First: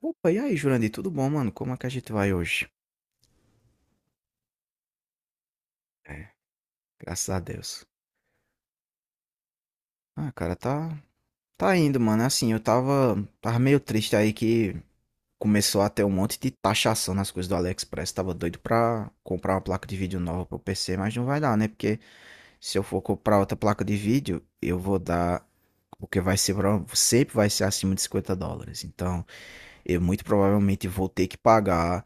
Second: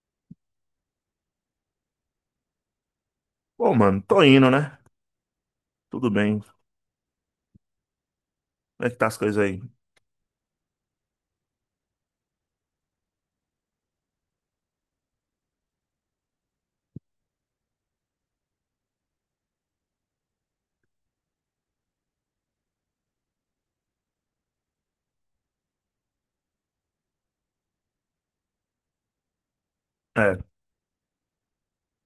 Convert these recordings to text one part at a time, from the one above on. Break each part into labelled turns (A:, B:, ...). A: Opa, e aí, Jurandir, tudo bom, mano? Como é que a gente vai hoje?
B: Bom, mano, tô indo, né? Tudo
A: É,
B: bem. Como
A: graças a Deus.
B: é que tá as coisas aí?
A: Ah, cara, tá indo, mano. Assim, eu tava meio triste aí que começou a ter um monte de taxação nas coisas do AliExpress. Tava doido pra comprar uma placa de vídeo nova pro PC, mas não vai dar, né? Porque se eu for comprar outra placa de vídeo, eu vou dar, porque vai ser, sempre vai ser acima de US$ 50. Então, eu muito
B: É,
A: provavelmente vou ter que pagar.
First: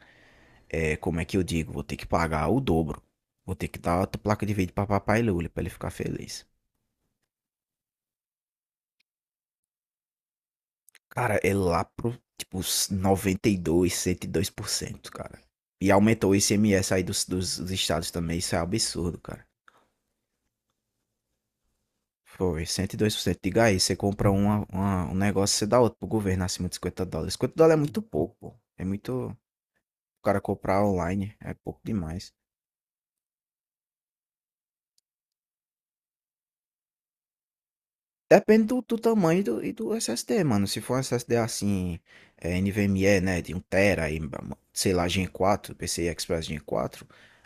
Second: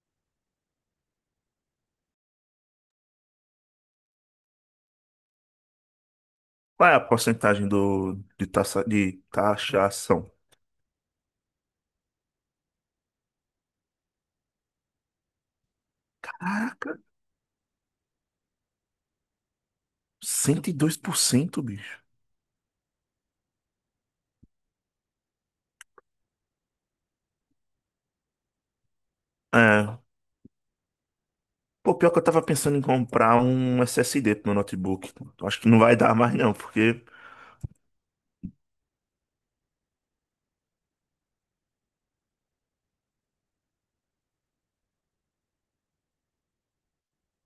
A: Como é que eu digo? Vou ter que pagar o dobro. Vou ter que dar outra placa de vídeo pra papai Lula pra ele ficar feliz.
B: qual é a porcentagem de taxa, de taxação?
A: Cara, é lá pro, tipo, noventa e dois cento e dois por cento, cara. E aumentou o ICMS
B: Caraca,
A: aí dos estados também, isso é um absurdo, cara.
B: 102%, bicho.
A: Foi, cento e dois por cento. Diga aí, você compra uma, um negócio, você dá outro pro governo acima de US$ 50. 50 dólares é muito pouco, pô. É muito. O
B: É,
A: cara comprar online é pouco
B: pô, pior que eu
A: demais.
B: tava pensando em comprar um SSD pro meu notebook. Eu acho que não vai dar mais não, porque...
A: Depende do tamanho do, e do SSD, mano. Se for um SSD assim, NVMe, né, de um tera, e, sei lá, Gen 4, PCI Express Gen 4,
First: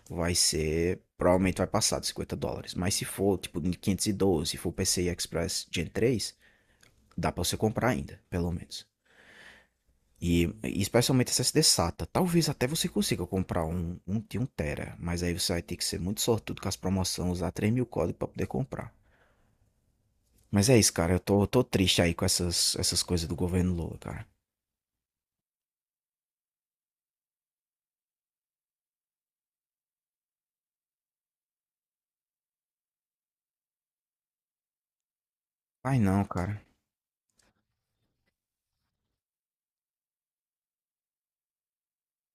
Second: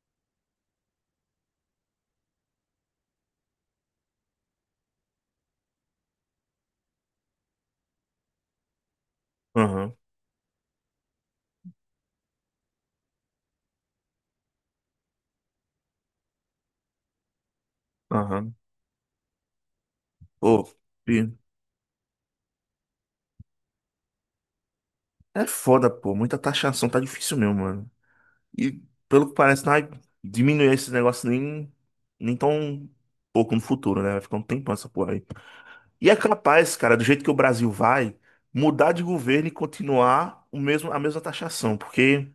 A: vai ser, provavelmente vai passar de US$ 50. Mas se for, tipo, de 512, se for PCI Express Gen 3, dá pra você comprar ainda, pelo menos.
B: Aham,
A: E especialmente SSD SATA. Talvez até você consiga comprar um, um de um tera, mas aí você vai ter que ser muito sortudo com as promoções, usar 3.000 códigos pra poder
B: aham.
A: comprar. Mas
B: Pô,
A: é isso, cara. Eu
B: e-
A: tô, eu tô triste aí com essas coisas do governo Lula, cara.
B: É foda, pô. Muita taxação, tá difícil mesmo, mano. E pelo que parece, não vai diminuir esse negócio nem tão pouco no futuro, né? Vai ficar um tempão essa porra.
A: Vai
B: E é
A: não, cara.
B: capaz, cara, do jeito que o Brasil vai, mudar de governo e continuar o mesmo, a mesma taxação, porque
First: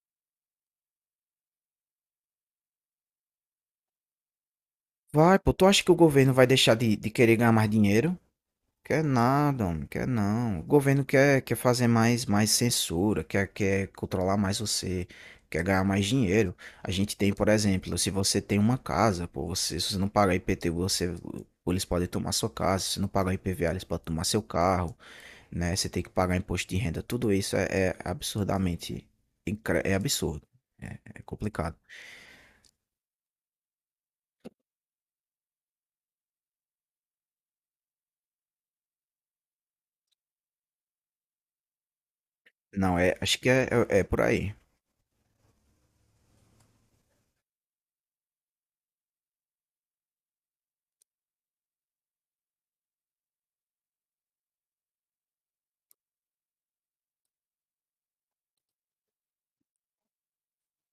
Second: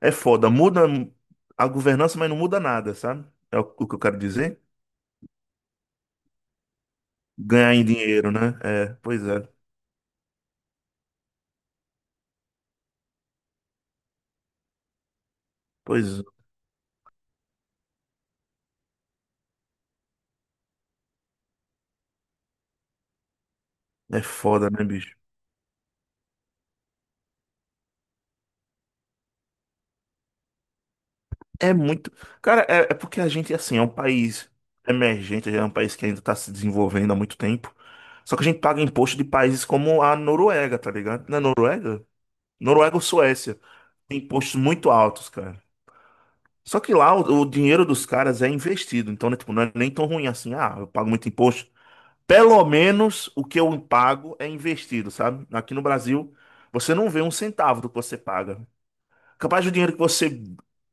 B: é foda, muda a governança, mas não muda nada, sabe? É o que eu quero dizer?
A: Vai, pô. Tu acha que o governo vai deixar de querer ganhar mais
B: Ganhar em
A: dinheiro?
B: dinheiro, né? É,
A: Quer
B: pois é,
A: nada, homem. Quer não. O governo quer, quer fazer mais, mais censura, quer, quer controlar mais você, quer ganhar mais
B: pois
A: dinheiro. A gente tem, por exemplo, se você tem uma casa, pô, você, se você não pagar IPTU, você, eles podem tomar sua casa. Se você não pagar IPVA, eles podem
B: é,
A: tomar seu
B: foda, né,
A: carro,
B: bicho?
A: né? Você tem que pagar imposto de renda, tudo isso é absurdamente é absurdo, é
B: É
A: complicado.
B: muito. Cara, é porque a gente, assim, é um país emergente, é um país que ainda tá se desenvolvendo há muito tempo. Só que a gente paga imposto de países como a Noruega, tá ligado? Na Noruega? Noruega
A: Não,
B: ou
A: acho que
B: Suécia.
A: é
B: Tem
A: por aí.
B: impostos muito altos, cara. Só que lá o dinheiro dos caras é investido, então, né, tipo, não é nem tão ruim assim. Ah, eu pago muito imposto. Pelo menos o que eu pago é investido, sabe? Aqui no Brasil, você não vê um centavo do que você paga. Capaz do dinheiro que você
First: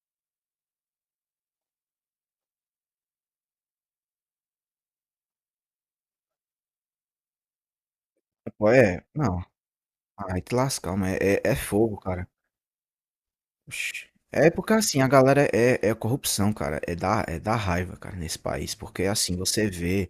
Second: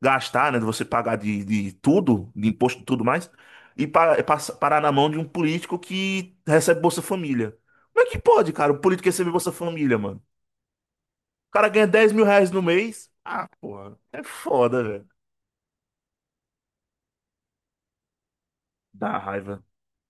B: gastar, né, de você pagar de tudo, de imposto e tudo mais, e parar na mão de um político que recebe Bolsa Família. Como é que pode,
A: Pô,
B: cara, o
A: é,
B: político receber
A: não,
B: Bolsa Família, mano?
A: aí te lascar, mas é,
B: O
A: é
B: cara ganha
A: fogo,
B: 10 mil
A: cara.
B: reais no mês. Ah, porra,
A: Oxi.
B: é
A: É porque
B: foda,
A: assim, a
B: velho.
A: galera é corrupção, cara. É da raiva, cara, nesse país. Porque
B: Dá
A: assim,
B: raiva.
A: você vê,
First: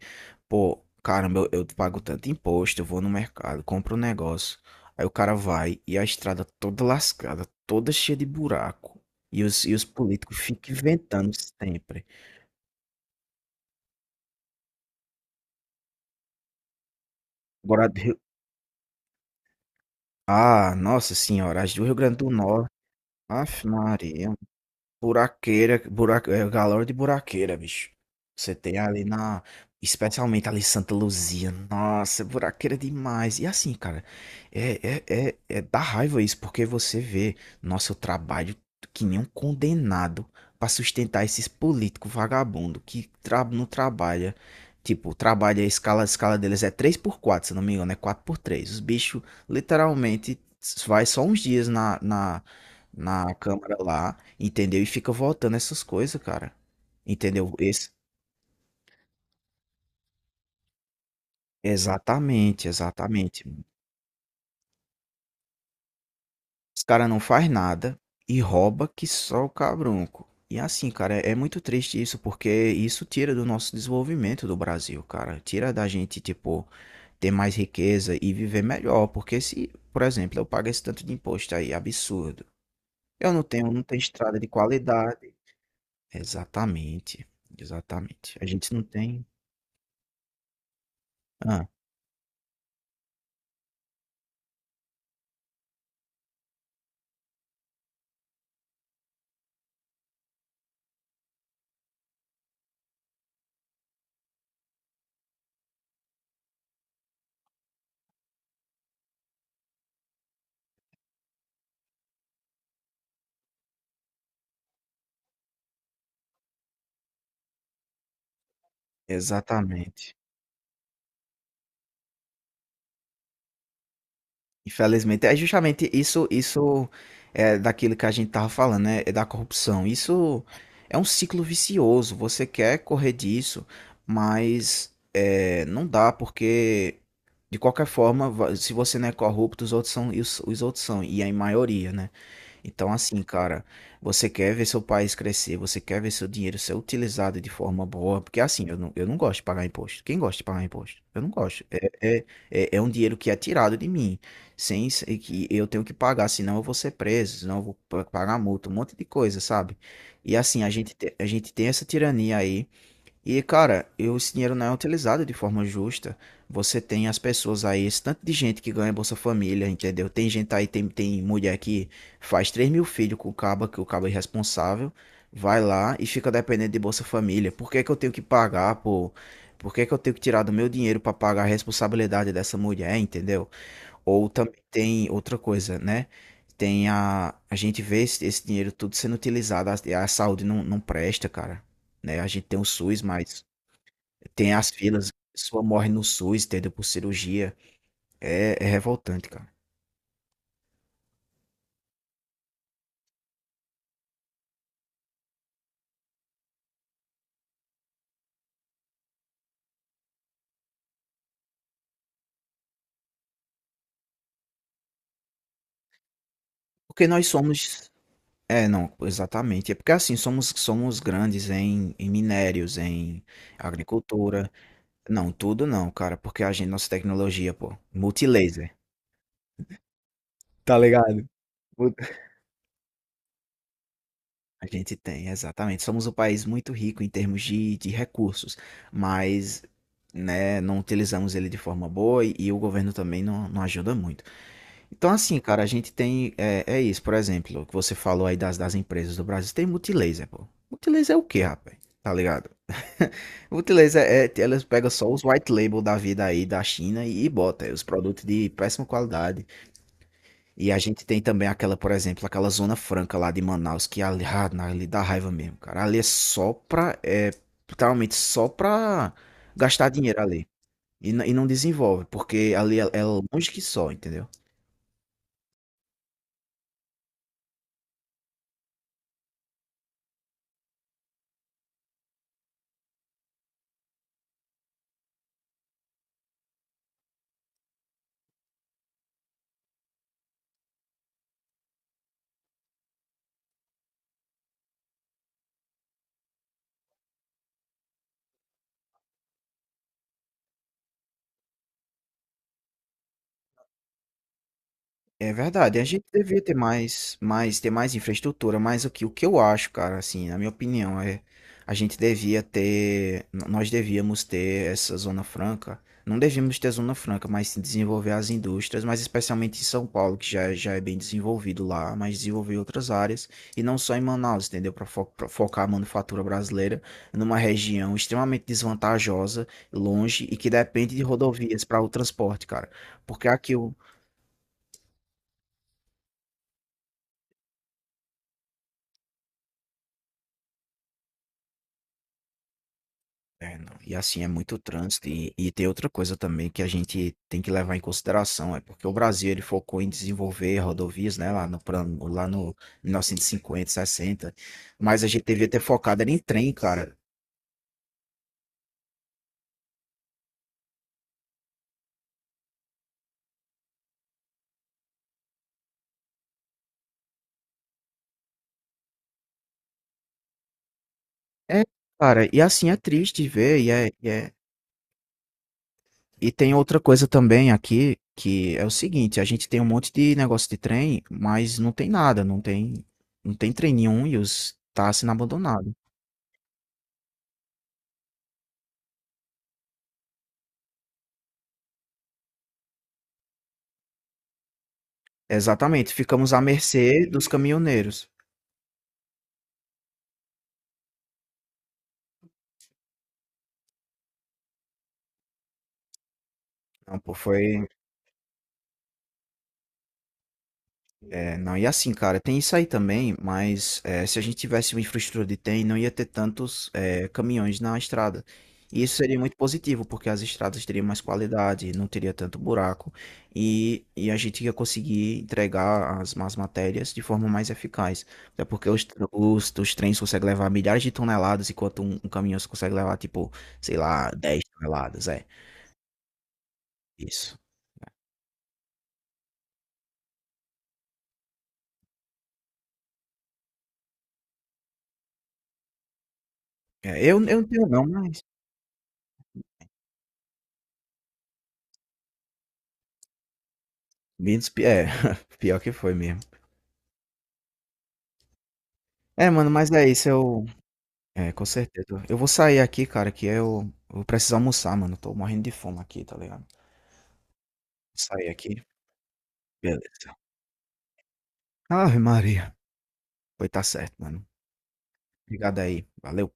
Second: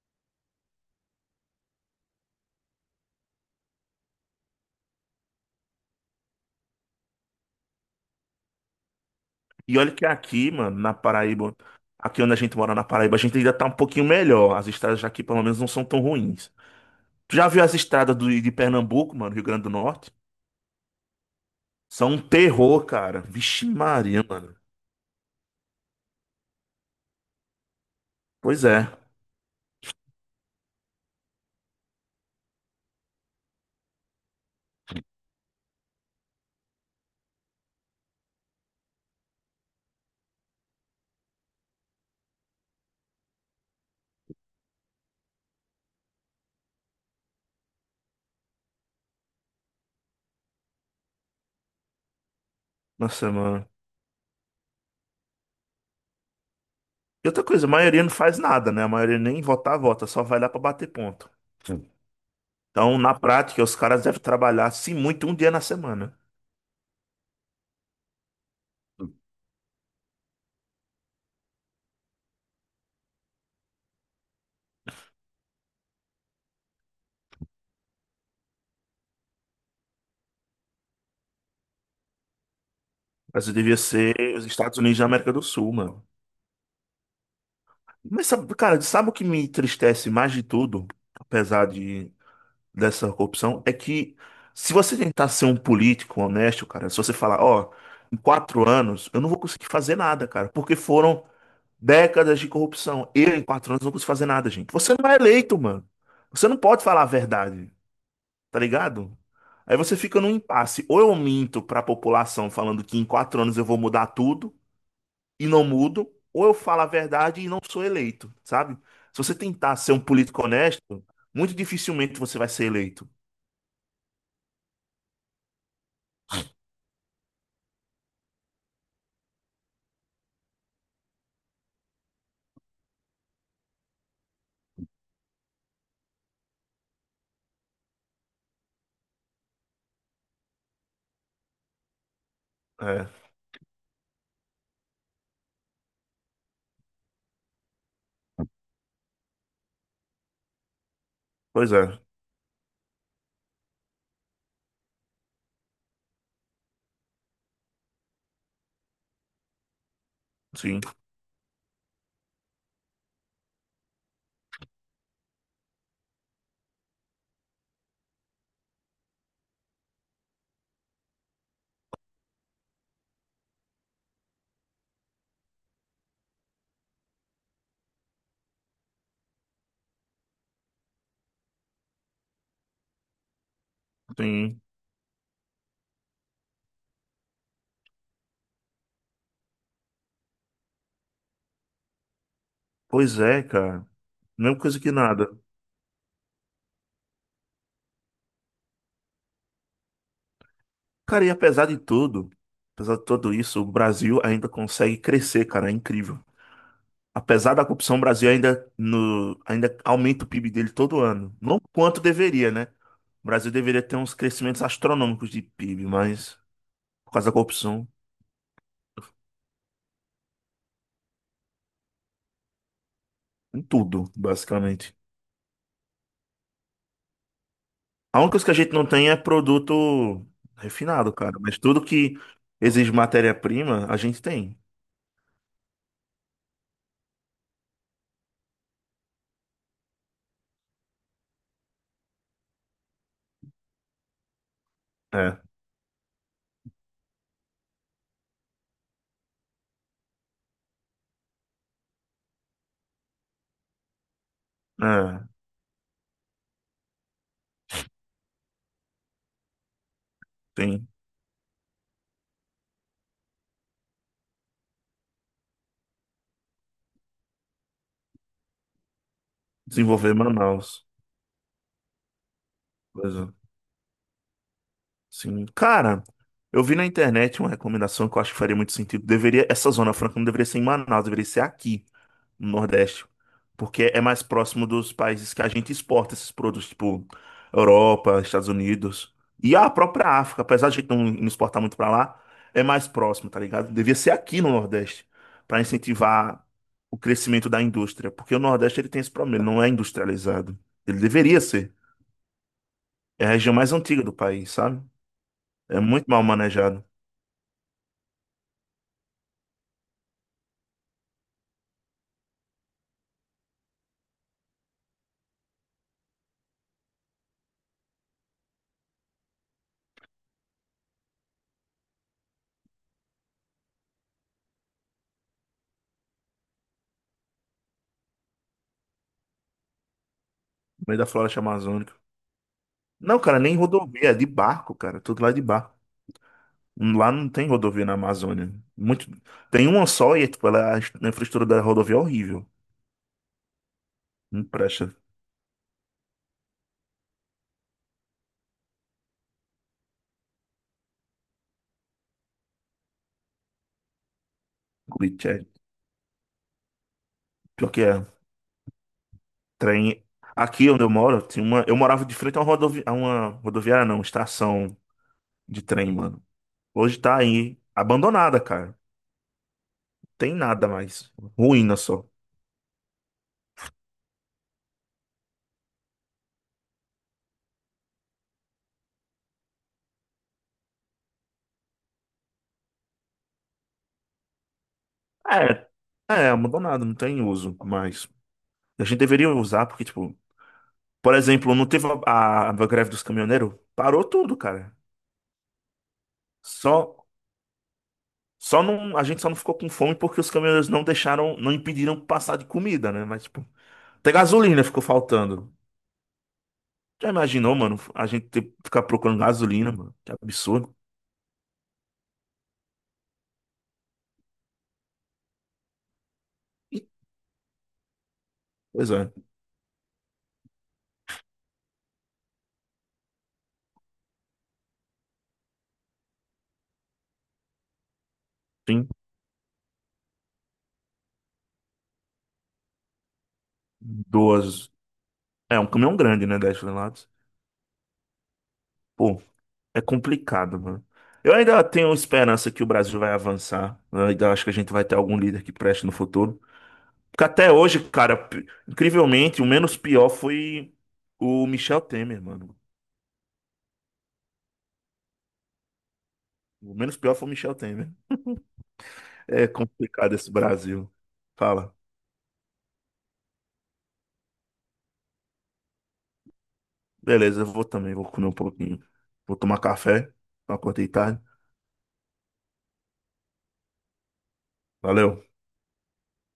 A: pô, caramba, eu pago tanto imposto, eu vou no mercado, compro um negócio. Aí o cara vai e a estrada toda lascada, toda cheia de buraco. E os, e
B: E
A: os
B: olha que
A: políticos
B: aqui,
A: ficam
B: mano, na
A: inventando
B: Paraíba,
A: sempre.
B: aqui onde a gente mora na Paraíba, a gente ainda tá um pouquinho melhor. As estradas aqui, pelo menos, não são tão ruins. Tu já viu as
A: Agora,
B: estradas de Pernambuco, mano, Rio Grande do Norte?
A: Ah, nossa senhora, as do Rio
B: São
A: Grande
B: um
A: do Norte.
B: terror, cara. Vixe
A: Aff,
B: Maria,
A: Maria.
B: mano.
A: Buraqueira, galera de buraqueira, bicho. Você
B: Pois
A: tem
B: é.
A: ali na. Especialmente ali em Santa Luzia. Nossa, buraqueira demais. E assim, cara, dá raiva isso, porque você vê, nossa, eu trabalho que nem um condenado pra sustentar esses políticos vagabundo que tra não trabalha. Tipo, trabalha a escala deles é três por quatro se não me engano, é quatro por três. Os bichos literalmente vai só uns dias na, na,
B: Nossa,
A: na
B: mano.
A: câmara lá, entendeu? E fica votando essas coisas, cara.
B: E outra
A: Entendeu?
B: coisa, a
A: Esse,
B: maioria não faz nada, né? A maioria nem votar, vota, só vai lá pra bater ponto. Sim.
A: exatamente,
B: Então, na
A: exatamente.
B: prática, os caras devem trabalhar, se muito, um dia na semana.
A: Os cara não faz nada e rouba que só o cabrunco. E assim, cara, é muito triste isso, porque isso tira do nosso desenvolvimento do Brasil, cara. Tira da gente, tipo, ter mais riqueza e viver melhor. Porque se, por exemplo, eu pago esse tanto de imposto aí, absurdo. Eu não
B: Mas
A: tenho,
B: devia
A: não tenho
B: ser
A: estrada
B: os
A: de
B: Estados Unidos da América
A: qualidade.
B: do Sul, mano.
A: Exatamente,
B: Mas
A: exatamente. A
B: sabe,
A: gente
B: cara,
A: não
B: sabe o que
A: tem.
B: me entristece mais de tudo,
A: Ah.
B: apesar de dessa corrupção, é que se você tentar ser um político honesto, cara, se você falar, ó, em 4 anos eu não vou conseguir fazer nada, cara, porque foram décadas de corrupção. Eu, em 4 anos, não consigo fazer nada, gente. Você não é eleito, mano. Você não pode falar a verdade, tá ligado? Aí você fica num impasse. Ou eu minto pra população falando que em 4 anos eu vou mudar tudo e não mudo, ou eu falo a verdade e não sou eleito, sabe? Se você tentar ser um
A: Exatamente.
B: político honesto, muito dificilmente você vai ser eleito.
A: Infelizmente, é justamente isso é daquilo que a gente estava falando, né, é da corrupção. Isso é um ciclo vicioso, você quer correr disso, mas, não dá porque, de qualquer forma, va se você não é corrupto, os outros são e os outros são, e é em maioria, né. Então, assim,
B: É,
A: cara, você quer ver seu país crescer, você quer ver seu dinheiro ser utilizado de forma boa, porque assim, eu não gosto de pagar imposto. Quem gosta de pagar imposto? Eu não gosto.
B: pois é.
A: É, é um dinheiro que é tirado de mim, sem ser que eu tenho que pagar, senão eu vou ser preso, senão eu vou pagar multa, um monte de coisa, sabe? E assim,
B: Sim,
A: a gente tem essa tirania aí e, cara, esse dinheiro não é utilizado de forma justa. Você tem as pessoas aí, esse tanto de gente que ganha Bolsa Família, entendeu? Tem gente aí, tem mulher que faz 3.000 filhos com o caba, que o caba é irresponsável, vai lá e fica dependendo de Bolsa Família. Por que que eu tenho que pagar, pô? Por que que eu tenho que tirar do meu dinheiro pra pagar a responsabilidade dessa mulher, entendeu? Ou também
B: sim.
A: tem outra coisa, né? Tem a... A gente vê esse dinheiro tudo sendo utilizado, a saúde não presta, cara, né? A gente tem o SUS,
B: Pois é,
A: mas
B: cara.
A: tem
B: Mesma
A: as
B: coisa que
A: filas, a
B: nada.
A: pessoa morre no SUS, entendeu? Por cirurgia. É revoltante, cara.
B: Cara, apesar de tudo isso, o Brasil ainda consegue crescer, cara. É incrível. Apesar da corrupção, o Brasil ainda, no, ainda aumenta o PIB dele todo ano. Não quanto deveria, né? O Brasil deveria ter uns crescimentos astronômicos de PIB, mas
A: Porque
B: por
A: nós
B: causa da corrupção.
A: somos. É, não, exatamente. É porque assim, somos grandes em minérios, em
B: Em tudo,
A: agricultura.
B: basicamente.
A: Não, tudo não, cara. Porque a gente, nossa tecnologia, pô,
B: A única coisa que a gente
A: multilaser.
B: não tem é produto
A: Tá ligado?
B: refinado, cara. Mas tudo
A: Mu-
B: que exige matéria-prima, a gente tem.
A: A gente tem, exatamente. Somos um país muito rico em termos de recursos, mas né, não utilizamos ele de forma boa e o governo também não ajuda muito. Então, assim,
B: É,
A: cara, a gente tem. É isso, por exemplo, o que você falou aí das empresas do Brasil. Tem multilaser, pô. Multilaser é o quê, rapaz? Tá ligado? Multilaser é. Elas pegam só os
B: é,
A: white label da vida aí da China e bota os produtos de péssima qualidade. E a
B: tem.
A: gente tem também aquela, por exemplo, aquela Zona Franca lá de Manaus, que ali, ah, ali dá raiva mesmo, cara. Ali é só pra. É, literalmente só pra gastar
B: Desenvolver
A: dinheiro ali.
B: Manaus.
A: E não desenvolve, porque ali é
B: Coisa
A: longe que só, entendeu?
B: assim. Cara, eu vi na internet uma recomendação que eu acho que faria muito sentido. Deveria, essa Zona Franca não deveria ser em Manaus, deveria ser aqui no Nordeste, porque é mais próximo dos países que a gente exporta esses produtos, tipo Europa, Estados Unidos e a própria África, apesar de a gente não exportar muito pra lá, é mais próximo, tá ligado? Devia ser aqui no Nordeste pra incentivar o crescimento da indústria, porque o Nordeste ele tem esse problema, ele não é industrializado. Ele deveria ser. É a região mais antiga do país, sabe?
A: É verdade,
B: É
A: a gente
B: muito mal
A: devia ter
B: manejado, no
A: mais, ter mais infraestrutura, mas o que eu acho, cara, assim, na minha opinião, é a gente devia ter, nós devíamos ter essa zona franca, não devíamos ter zona franca, mas sim desenvolver as indústrias, mas especialmente em São Paulo, que já, já é bem desenvolvido lá, mas desenvolver outras áreas, e não só em Manaus, entendeu? Para focar a manufatura brasileira numa região extremamente desvantajosa, longe, e que depende
B: meio
A: de
B: da floresta
A: rodovias para o
B: amazônica.
A: transporte, cara,
B: Não,
A: porque
B: cara,
A: aqui
B: nem
A: o.
B: rodovia, é de barco, cara, tudo lá é de barco. Lá não tem rodovia na Amazônia. Muito... Tem uma só e tipo, ela, a infraestrutura da rodovia é horrível.
A: É, não. E assim, é
B: Não
A: muito
B: presta.
A: trânsito. E tem outra coisa também que a gente tem que levar em consideração, é porque o Brasil ele focou em desenvolver rodovias, né, lá no plano, lá no 1950, 60, mas a gente
B: Curitiba.
A: devia ter focado era em trem, cara.
B: Pior que é. Trem. Aqui onde eu moro, tinha uma... eu morava de frente a uma rodovia... a uma rodoviária, não, estação de trem, mano. Hoje tá aí abandonada, cara. Tem nada mais.
A: É,
B: Ruína só.
A: cara, e assim é triste ver, e é... E tem outra coisa também aqui, que é o seguinte, a gente tem um monte de negócio de trem, mas não tem nada, não tem, não tem trem nenhum e os tá sendo
B: É,
A: abandonado.
B: é abandonado, não tem uso mais. A gente deveria usar, porque, tipo, por exemplo, não teve a, a greve dos caminhoneiros? Parou tudo, cara.
A: Exatamente, ficamos à
B: Só,
A: mercê dos caminhoneiros.
B: Só não, a gente só não ficou com fome porque os caminhoneiros não deixaram, não impediram passar de comida, né? Mas, tipo, até gasolina ficou faltando.
A: Não,
B: Já
A: pô,
B: imaginou,
A: foi.
B: mano? A gente ter, que ficar procurando gasolina, mano? Que absurdo.
A: É, não, e assim, cara, tem isso aí também, mas se a gente tivesse uma infraestrutura de trem, não ia ter tantos
B: E,
A: caminhões na estrada. E
B: pois
A: isso
B: é,
A: seria muito positivo, porque as estradas teriam mais qualidade, não teria tanto buraco, e a gente ia conseguir entregar as más matérias de forma mais eficaz. Até porque os,
B: tem
A: os, os trens conseguem levar milhares de toneladas, enquanto um caminhão só consegue levar, tipo, sei lá, 10
B: duas.
A: toneladas, é,
B: É um caminhão grande, né? 10 toneladas.
A: isso.
B: Pô, é complicado, mano. Eu ainda tenho esperança que o Brasil vai avançar. Eu ainda acho que a gente vai ter algum líder que preste no futuro.
A: É, eu,
B: Porque
A: eu não
B: até
A: tenho
B: hoje,
A: não,
B: cara,
A: mas.
B: incrivelmente, o menos pior foi o Michel Temer, mano.
A: É, pior que foi mesmo.
B: O menos pior foi o Michel Temer.
A: É,
B: É
A: mano, mas é isso,
B: complicado esse
A: eu.
B: Brasil.
A: É, com
B: Fala.
A: certeza. Eu vou sair aqui, cara, que eu vou precisar almoçar, mano. Tô morrendo de fome aqui, tá ligado? Vou
B: Beleza, eu vou também, vou comer
A: sair
B: um
A: aqui.
B: pouquinho. Vou tomar café.
A: Beleza.
B: Acordei tarde.
A: Ave Maria. Pois tá certo, mano.
B: Valeu.
A: Obrigado aí. Valeu.